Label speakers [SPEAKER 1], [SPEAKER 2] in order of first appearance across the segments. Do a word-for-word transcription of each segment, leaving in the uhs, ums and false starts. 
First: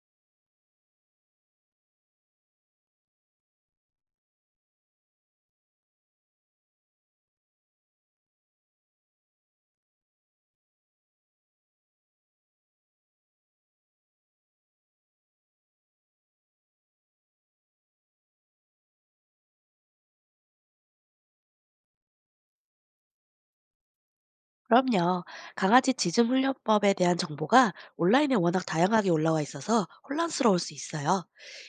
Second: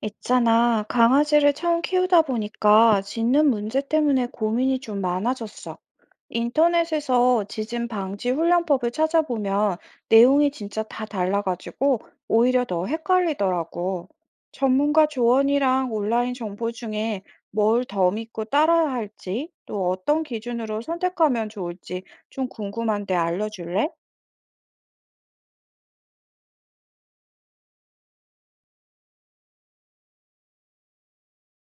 [SPEAKER 1] 있잖아, 강아지를 처음 키우다 보니까 짖는 문제 때문에 고민이 좀 많아졌어. 인터넷에서 짖음 방지 훈련법을 찾아보면 내용이 진짜 다 달라가지고 오히려 더 헷갈리더라고. 전문가 조언이랑 온라인 정보 중에 뭘 더 믿고 따라야 할지, 또 어떤 기준으로 선택하면 좋을지 좀 궁금한데 알려줄래?
[SPEAKER 2] 그럼요. 강아지 짖음 훈련법에 대한 정보가 온라인에 워낙 다양하게 올라와 있어서 혼란스러울 수 있어요.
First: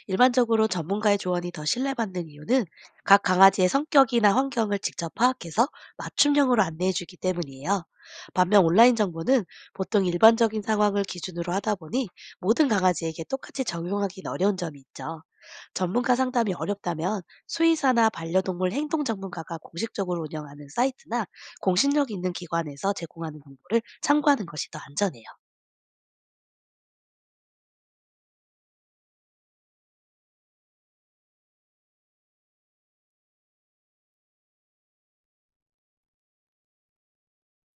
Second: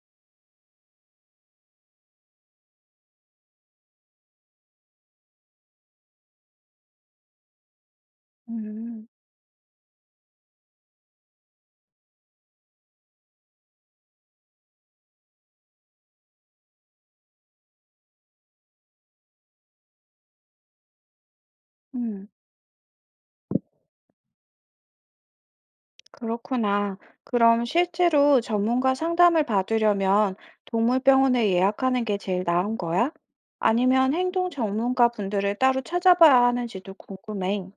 [SPEAKER 2] 일반적으로 전문가의 조언이 더 신뢰받는 이유는 각 강아지의 성격이나 환경을 직접 파악해서 맞춤형으로 안내해주기 때문이에요. 반면 온라인
[SPEAKER 1] 음,
[SPEAKER 2] 정보는 보통 일반적인 상황을 기준으로 하다 보니 모든 강아지에게 똑같이 적용하기는 어려운 점이 있죠. 전문가 상담이 어렵다면 수의사나 반려동물 행동 전문가가 공식적으로 운영하는 사이트나 공신력
[SPEAKER 1] 음.
[SPEAKER 2] 있는 기관에서 제공하는 정보를 참고하는 것이 더 안전해요.
[SPEAKER 1] 그렇구나. 그럼 실제로 전문가 상담을 받으려면 동물병원에 예약하는 게 제일 나은 거야? 아니면 행동 전문가 분들을 따로 찾아봐야 하는지도 궁금해.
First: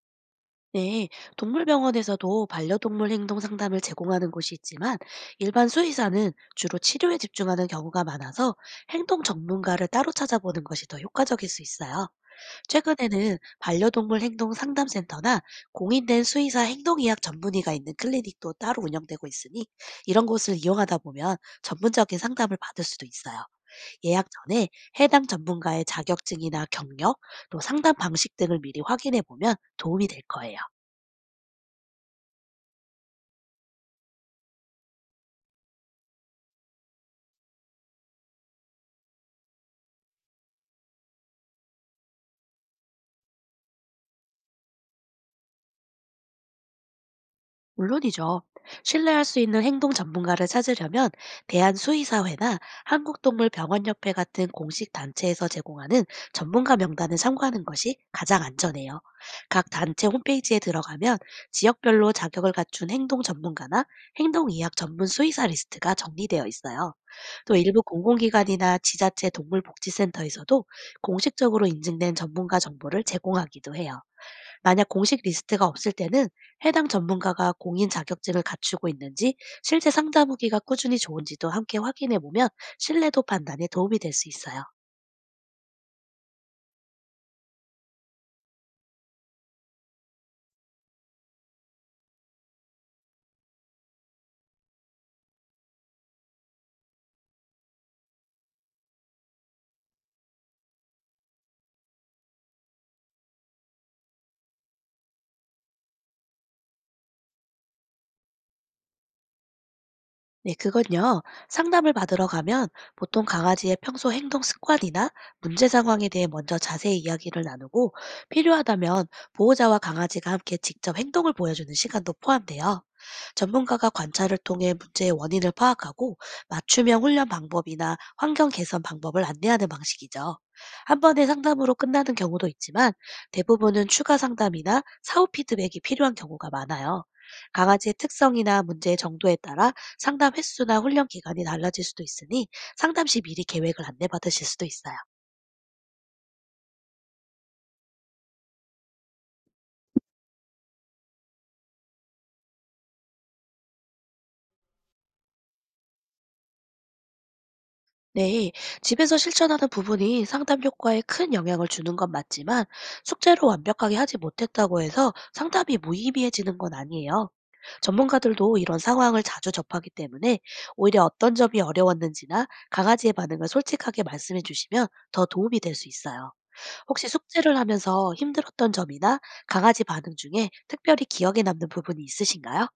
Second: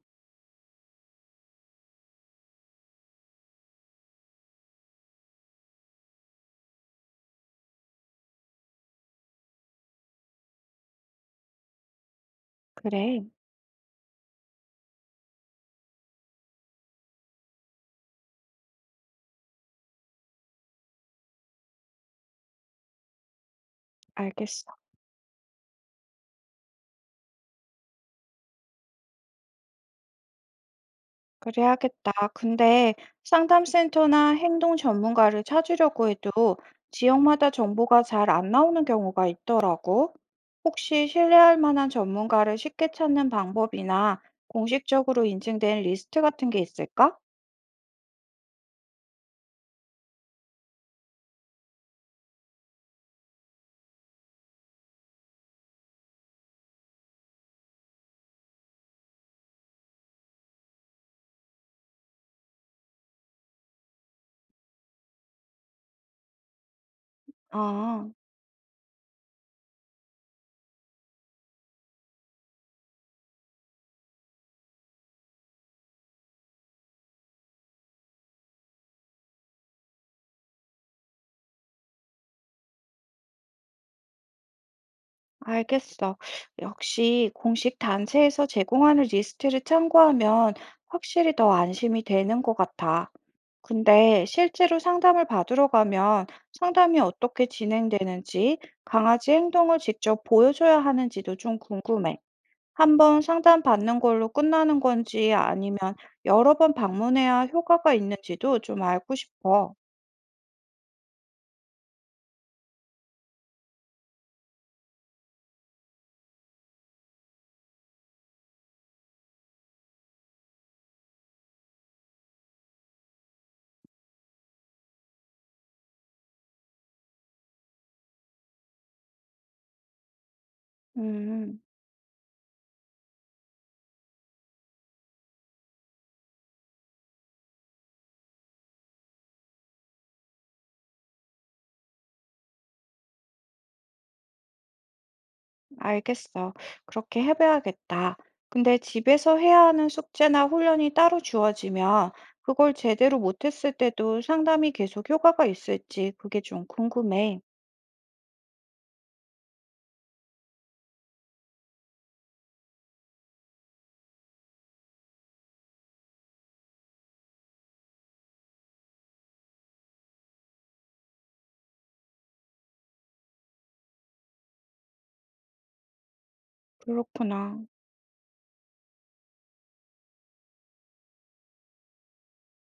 [SPEAKER 2] 네, 동물병원에서도 반려동물 행동 상담을 제공하는 곳이 있지만 일반 수의사는 주로 치료에 집중하는 경우가 많아서 행동 전문가를 따로 찾아보는 것이 더 효과적일 수 있어요.
[SPEAKER 1] 그래,
[SPEAKER 2] 최근에는 반려동물 행동 상담센터나 공인된 수의사 행동의학 전문의가 있는 클리닉도 따로 운영되고 있으니, 이런 곳을 이용하다 보면 전문적인 상담을 받을 수도 있어요. 예약 전에
[SPEAKER 1] 알겠어.
[SPEAKER 2] 해당 전문가의 자격증이나 경력, 또 상담 방식 등을 미리 확인해 보면 도움이 될 거예요.
[SPEAKER 1] 그래야겠다. 근데 상담센터나 행동 전문가를 찾으려고 해도 지역마다 정보가 잘 안 나오는 경우가 있더라고. 혹시 신뢰할 만한 전문가를 쉽게 찾는 방법이나 공식적으로 인증된 리스트 같은 게 있을까?
[SPEAKER 2] 물론이죠. 신뢰할 수 있는 행동 전문가를 찾으려면 대한수의사회나 한국동물병원협회 같은 공식 단체에서 제공하는 전문가 명단을 참고하는 것이 가장 안전해요. 각 단체 홈페이지에 들어가면 지역별로 자격을 갖춘 행동 전문가나 행동의학 전문 수의사 리스트가 정리되어 있어요. 또 일부
[SPEAKER 1] 아.
[SPEAKER 2] 공공기관이나 지자체 동물복지센터에서도 공식적으로 인증된 전문가 정보를 제공하기도 해요. 만약 공식 리스트가 없을 때는 해당 전문가가 공인 자격증을 갖추고 있는지, 실제 상담 후기가 꾸준히 좋은지도 함께 확인해 보면 신뢰도 판단에 도움이 될 수 있어요.
[SPEAKER 1] 알겠어. 역시 공식 단체에서 제공하는 리스트를 참고하면 확실히 더 안심이 되는 것 같아. 근데 실제로 상담을 받으러 가면 상담이 어떻게 진행되는지, 강아지 행동을 직접 보여줘야 하는지도 좀 궁금해. 한번 상담 받는 걸로 끝나는 건지 아니면 여러 번 방문해야 효과가 있는지도 좀 알고 싶어.
[SPEAKER 2] 네, 그건요. 상담을 받으러 가면 보통 강아지의 평소 행동 습관이나 문제 상황에 대해 먼저 자세히 이야기를 나누고, 필요하다면 보호자와 강아지가 함께 직접 행동을 보여주는 시간도 포함돼요. 전문가가 관찰을 통해 문제의 원인을 파악하고 맞춤형 훈련 방법이나 환경 개선 방법을 안내하는 방식이죠. 한 번의
[SPEAKER 1] 음.
[SPEAKER 2] 상담으로 끝나는 경우도 있지만, 대부분은 추가 상담이나 사후 피드백이 필요한 경우가 많아요. 강아지의 특성이나 문제의 정도에 따라 상담 횟수나 훈련 기간이 달라질 수도 있으니, 상담 시 미리 계획을 안내받으실 수도 있어요.
[SPEAKER 1] 알겠어. 그렇게 해봐야겠다. 근데 집에서 해야 하는 숙제나 훈련이 따로 주어지면 그걸 제대로 못했을 때도 상담이 계속 효과가 있을지 그게 좀 궁금해.
[SPEAKER 2] 네, 집에서 실천하는 부분이 상담 효과에 큰 영향을 주는 건 맞지만, 숙제로 완벽하게 하지 못했다고 해서 상담이 무의미해지는 건 아니에요. 전문가들도 이런 상황을 자주 접하기 때문에, 오히려 어떤 점이 어려웠는지나 강아지의 반응을 솔직하게 말씀해 주시면 더 도움이 될 수 있어요. 혹시 숙제를
[SPEAKER 1] 그렇구나.
[SPEAKER 2] 하면서 힘들었던 점이나 강아지 반응 중에 특별히 기억에 남는 부분이 있으신가요?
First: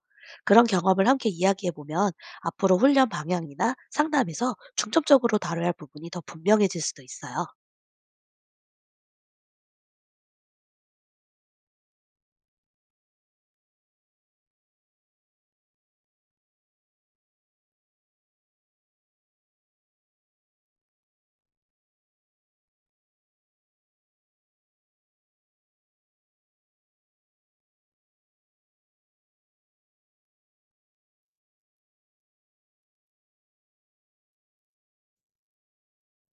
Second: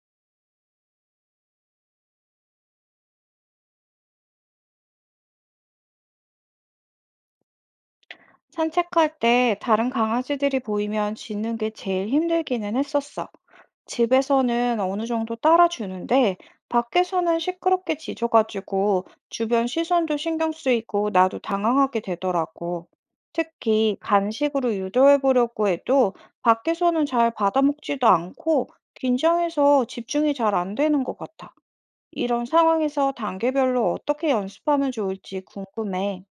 [SPEAKER 2] 그런 경험을 함께 이야기해 보면 앞으로 훈련 방향이나 상담에서 중점적으로 다뤄야 할 부분이 더 분명해질 수도 있어요.
[SPEAKER 1] 산책할 때 다른 강아지들이 보이면 짖는 게 제일 힘들기는 했었어. 집에서는 어느 정도 따라주는데, 밖에서는 시끄럽게 짖어가지고 주변 시선도 신경 쓰이고 나도 당황하게 되더라고. 특히 간식으로 유도해 보려고 해도 밖에서는 잘 받아먹지도 않고 긴장해서 집중이 잘 안 되는 것 같아. 이런 상황에서 단계별로 어떻게 연습하면 좋을지 궁금해.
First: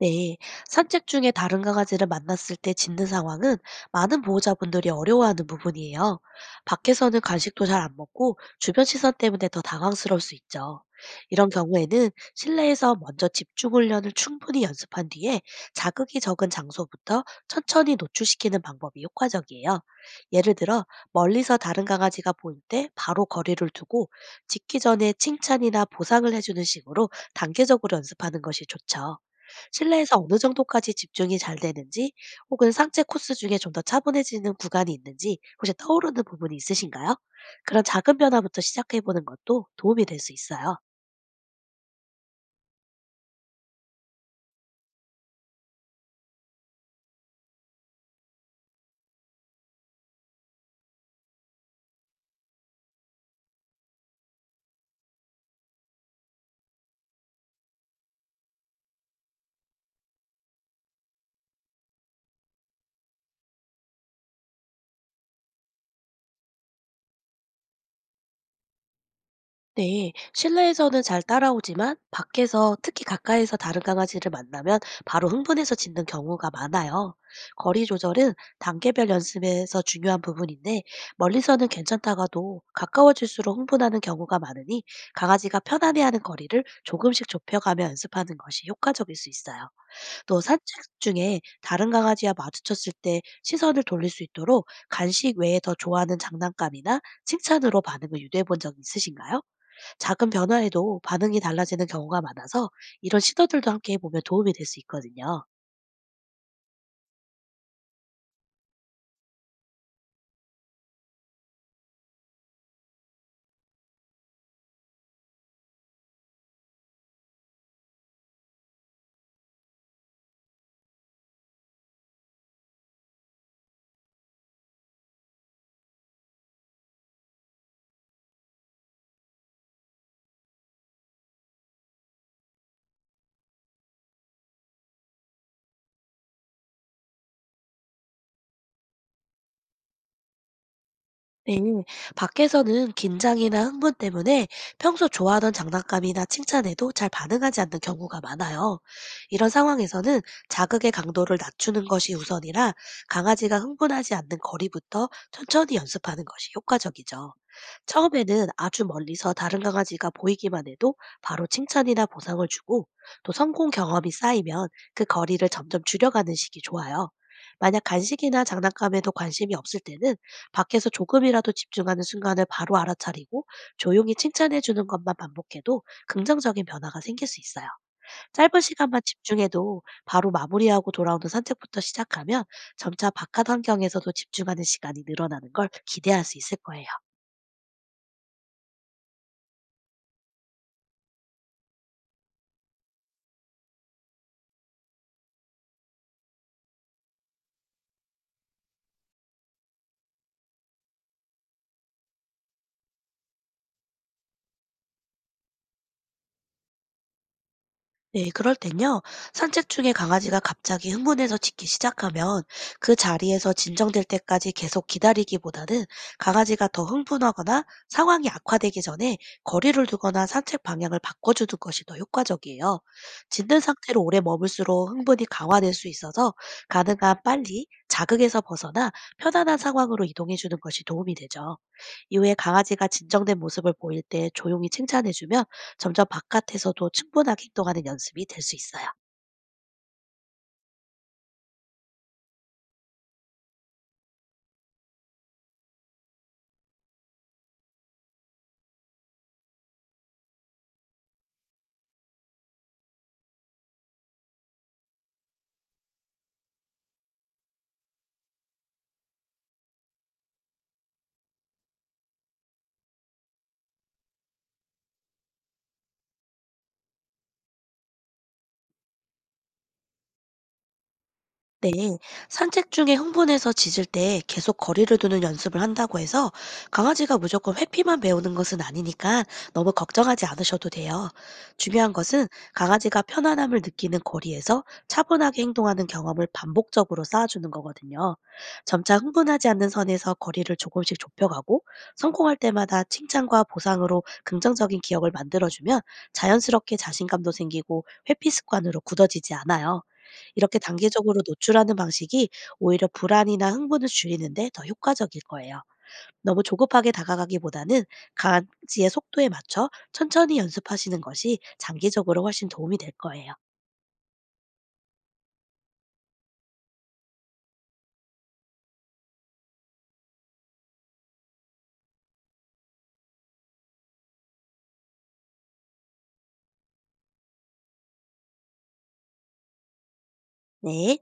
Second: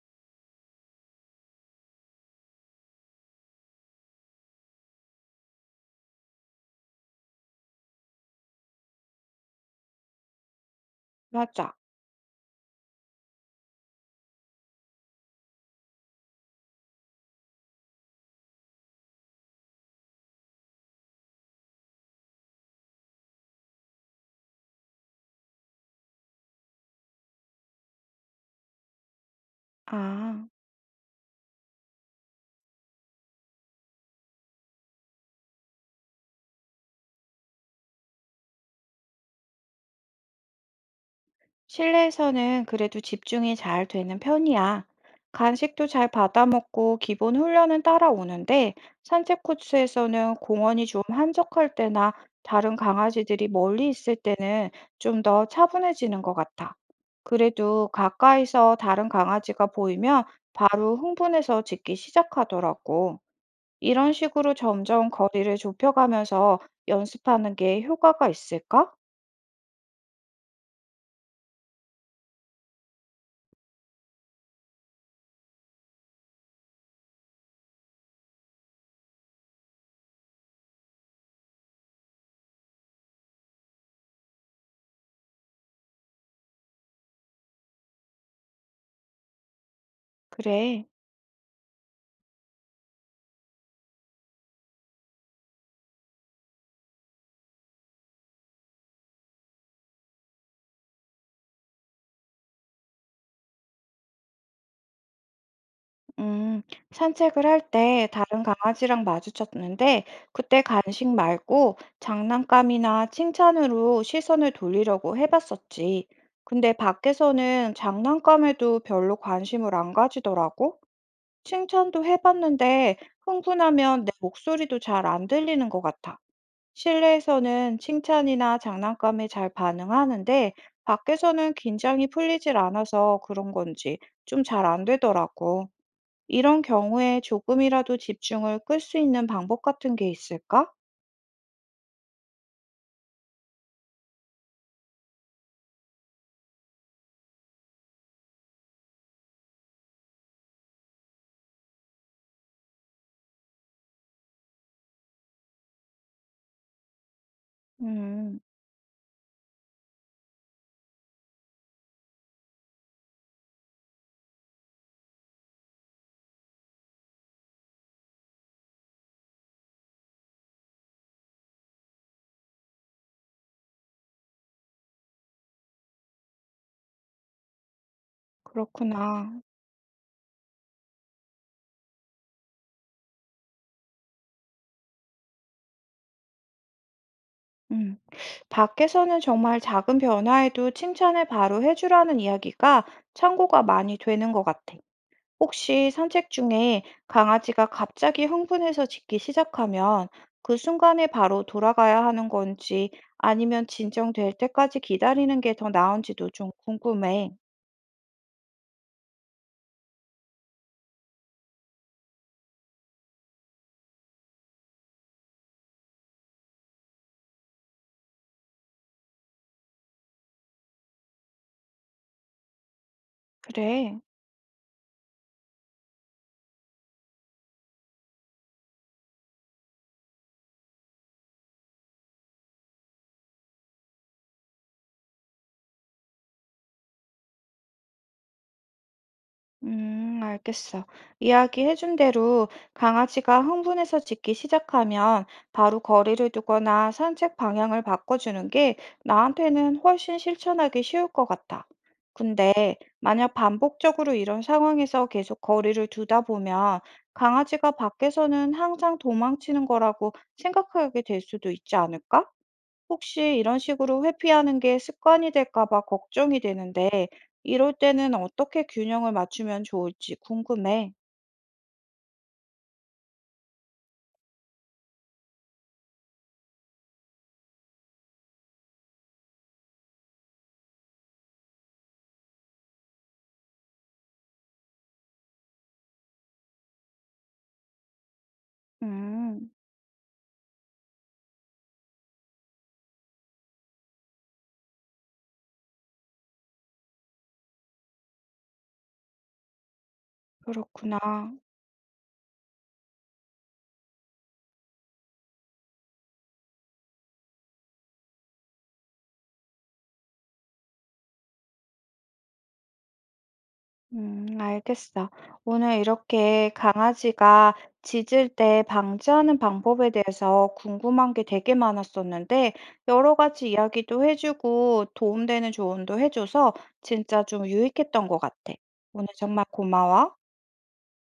[SPEAKER 2] 네, 산책 중에 다른 강아지를 만났을 때 짖는 상황은 많은 보호자분들이 어려워하는 부분이에요. 밖에서는 간식도 잘 안 먹고 주변 시선 때문에 더 당황스러울 수 있죠. 이런
[SPEAKER 1] 맞아.
[SPEAKER 2] 경우에는 실내에서 먼저 집중 훈련을 충분히 연습한 뒤에, 자극이 적은 장소부터 천천히 노출시키는 방법이 효과적이에요. 예를 들어, 멀리서 다른 강아지가 보일 때 바로 거리를 두고 짖기 전에 칭찬이나 보상을 해주는 식으로 단계적으로 연습하는 것이 좋죠. 실내에서 어느
[SPEAKER 1] 아.
[SPEAKER 2] 정도까지 집중이 잘 되는지, 혹은 산책 코스 중에 좀 더 차분해지는 구간이 있는지 혹시 떠오르는 부분이 있으신가요? 그런 작은 변화부터 시작해 보는 것도 도움이 될 수 있어요.
[SPEAKER 1] 실내에서는 그래도 집중이 잘 되는 편이야. 간식도 잘 받아 먹고 기본 훈련은 따라오는데 산책 코스에서는 공원이 좀 한적할 때나 다른 강아지들이 멀리 있을 때는 좀 더 차분해지는 것 같아. 그래도 가까이서 다른 강아지가 보이면 바로 흥분해서 짖기 시작하더라고. 이런 식으로 점점 거리를 좁혀가면서 연습하는 게 효과가 있을까?
[SPEAKER 2] 네, 실내에서는 잘 따라오지만 밖에서 특히 가까이서 다른 강아지를 만나면 바로 흥분해서 짖는 경우가 많아요. 거리 조절은 단계별 연습에서 중요한 부분인데, 멀리서는 괜찮다가도 가까워질수록 흥분하는 경우가 많으니 강아지가 편안해하는 거리를 조금씩 좁혀가며 연습하는 것이 효과적일 수 있어요. 또 산책
[SPEAKER 1] 그래.
[SPEAKER 2] 중에 다른 강아지와 마주쳤을 때 시선을 돌릴 수 있도록 간식 외에 더 좋아하는 장난감이나 칭찬으로 반응을 유도해 본 적 있으신가요? 작은 변화에도 반응이 달라지는 경우가 많아서, 이런 시도들도 함께 해보면 도움이 될 수 있거든요.
[SPEAKER 1] 음, 산책을 할 때 다른 강아지랑 마주쳤는데 그때 간식 말고 장난감이나 칭찬으로 시선을 돌리려고 해봤었지. 근데 밖에서는 장난감에도 별로 관심을 안 가지더라고. 칭찬도 해봤는데 흥분하면 내 목소리도 잘 안 들리는 것 같아. 실내에서는 칭찬이나 장난감에 잘 반응하는데 밖에서는 긴장이 풀리질 않아서 그런 건지 좀 잘 안 되더라고. 이런 경우에 조금이라도 집중을 끌 수 있는 방법 같은 게 있을까?
[SPEAKER 2] 네, 밖에서는 긴장이나 흥분 때문에 평소 좋아하던 장난감이나 칭찬에도 잘 반응하지 않는 경우가 많아요. 이런 상황에서는 자극의 강도를 낮추는 것이 우선이라, 강아지가 흥분하지 않는 거리부터 천천히 연습하는 것이 효과적이죠.
[SPEAKER 1] 음,
[SPEAKER 2] 처음에는 아주 멀리서 다른 강아지가 보이기만 해도 바로 칭찬이나 보상을 주고, 또 성공 경험이 쌓이면 그 거리를 점점 줄여가는 식이 좋아요. 만약 간식이나 장난감에도 관심이 없을 때는 밖에서 조금이라도 집중하는 순간을 바로 알아차리고 조용히 칭찬해 주는 것만 반복해도 긍정적인 변화가 생길 수 있어요. 짧은 시간만
[SPEAKER 1] 그렇구나.
[SPEAKER 2] 집중해도 바로 마무리하고 돌아오는 산책부터 시작하면 점차 바깥 환경에서도 집중하는 시간이 늘어나는 걸 기대할 수 있을 거예요.
[SPEAKER 1] 음. 밖에서는 정말 작은 변화에도 칭찬을 바로 해주라는 이야기가 참고가 많이 되는 것 같아. 혹시 산책 중에 강아지가 갑자기 흥분해서 짖기 시작하면 그 순간에 바로 돌아가야 하는 건지 아니면 진정될 때까지 기다리는 게 더 나은지도 좀 궁금해.
[SPEAKER 2] 네, 그럴 땐요. 산책 중에 강아지가 갑자기 흥분해서 짖기 시작하면 그 자리에서 진정될 때까지 계속 기다리기보다는, 강아지가 더 흥분하거나 상황이 악화되기 전에 거리를 두거나 산책 방향을 바꿔주는 것이 더 효과적이에요. 짖는
[SPEAKER 1] 그래.
[SPEAKER 2] 상태로 오래 머물수록 흥분이 강화될 수 있어서, 가능한 빨리 자극에서 벗어나 편안한 상황으로 이동해주는 것이 도움이 되죠. 이후에 강아지가 진정된 모습을 보일 때 조용히 칭찬해주면 점점 바깥에서도 충분하게 행동하는 연습이 될 수 있어요.
[SPEAKER 1] 음, 알겠어. 이야기해준 대로 강아지가 흥분해서 짖기 시작하면 바로 거리를 두거나 산책 방향을 바꿔주는 게 나한테는 훨씬 실천하기 쉬울 것 같아. 근데 만약 반복적으로 이런 상황에서 계속 거리를 두다 보면 강아지가 밖에서는 항상 도망치는 거라고 생각하게 될 수도 있지 않을까? 혹시 이런 식으로 회피하는 게 습관이 될까 봐 걱정이 되는데, 이럴 때는 어떻게 균형을 맞추면 좋을지 궁금해.
[SPEAKER 2] 네, 산책 중에 흥분해서 짖을 때 계속 거리를 두는 연습을 한다고 해서 강아지가 무조건 회피만 배우는 것은 아니니까, 너무 걱정하지 않으셔도 돼요. 중요한 것은 강아지가 편안함을 느끼는 거리에서 차분하게 행동하는 경험을 반복적으로 쌓아주는 거거든요. 점차 흥분하지
[SPEAKER 1] 음,
[SPEAKER 2] 않는 선에서 거리를 조금씩 좁혀가고, 성공할 때마다 칭찬과 보상으로 긍정적인 기억을 만들어주면 자연스럽게 자신감도 생기고 회피 습관으로 굳어지지 않아요. 이렇게 단계적으로
[SPEAKER 1] 그렇구나.
[SPEAKER 2] 노출하는 방식이 오히려 불안이나 흥분을 줄이는데 더 효과적일 거예요. 너무 조급하게 다가가기보다는 강아지의 속도에 맞춰 천천히 연습하시는 것이 장기적으로 훨씬 도움이 될 거예요.
[SPEAKER 1] 음, 알겠어. 오늘 이렇게 강아지가 짖을 때 방지하는 방법에 대해서 궁금한 게 되게 많았었는데, 여러 가지 이야기도 해주고 도움되는 조언도 해줘서 진짜 좀 유익했던 것 같아. 오늘 정말 고마워.
[SPEAKER 2] 네.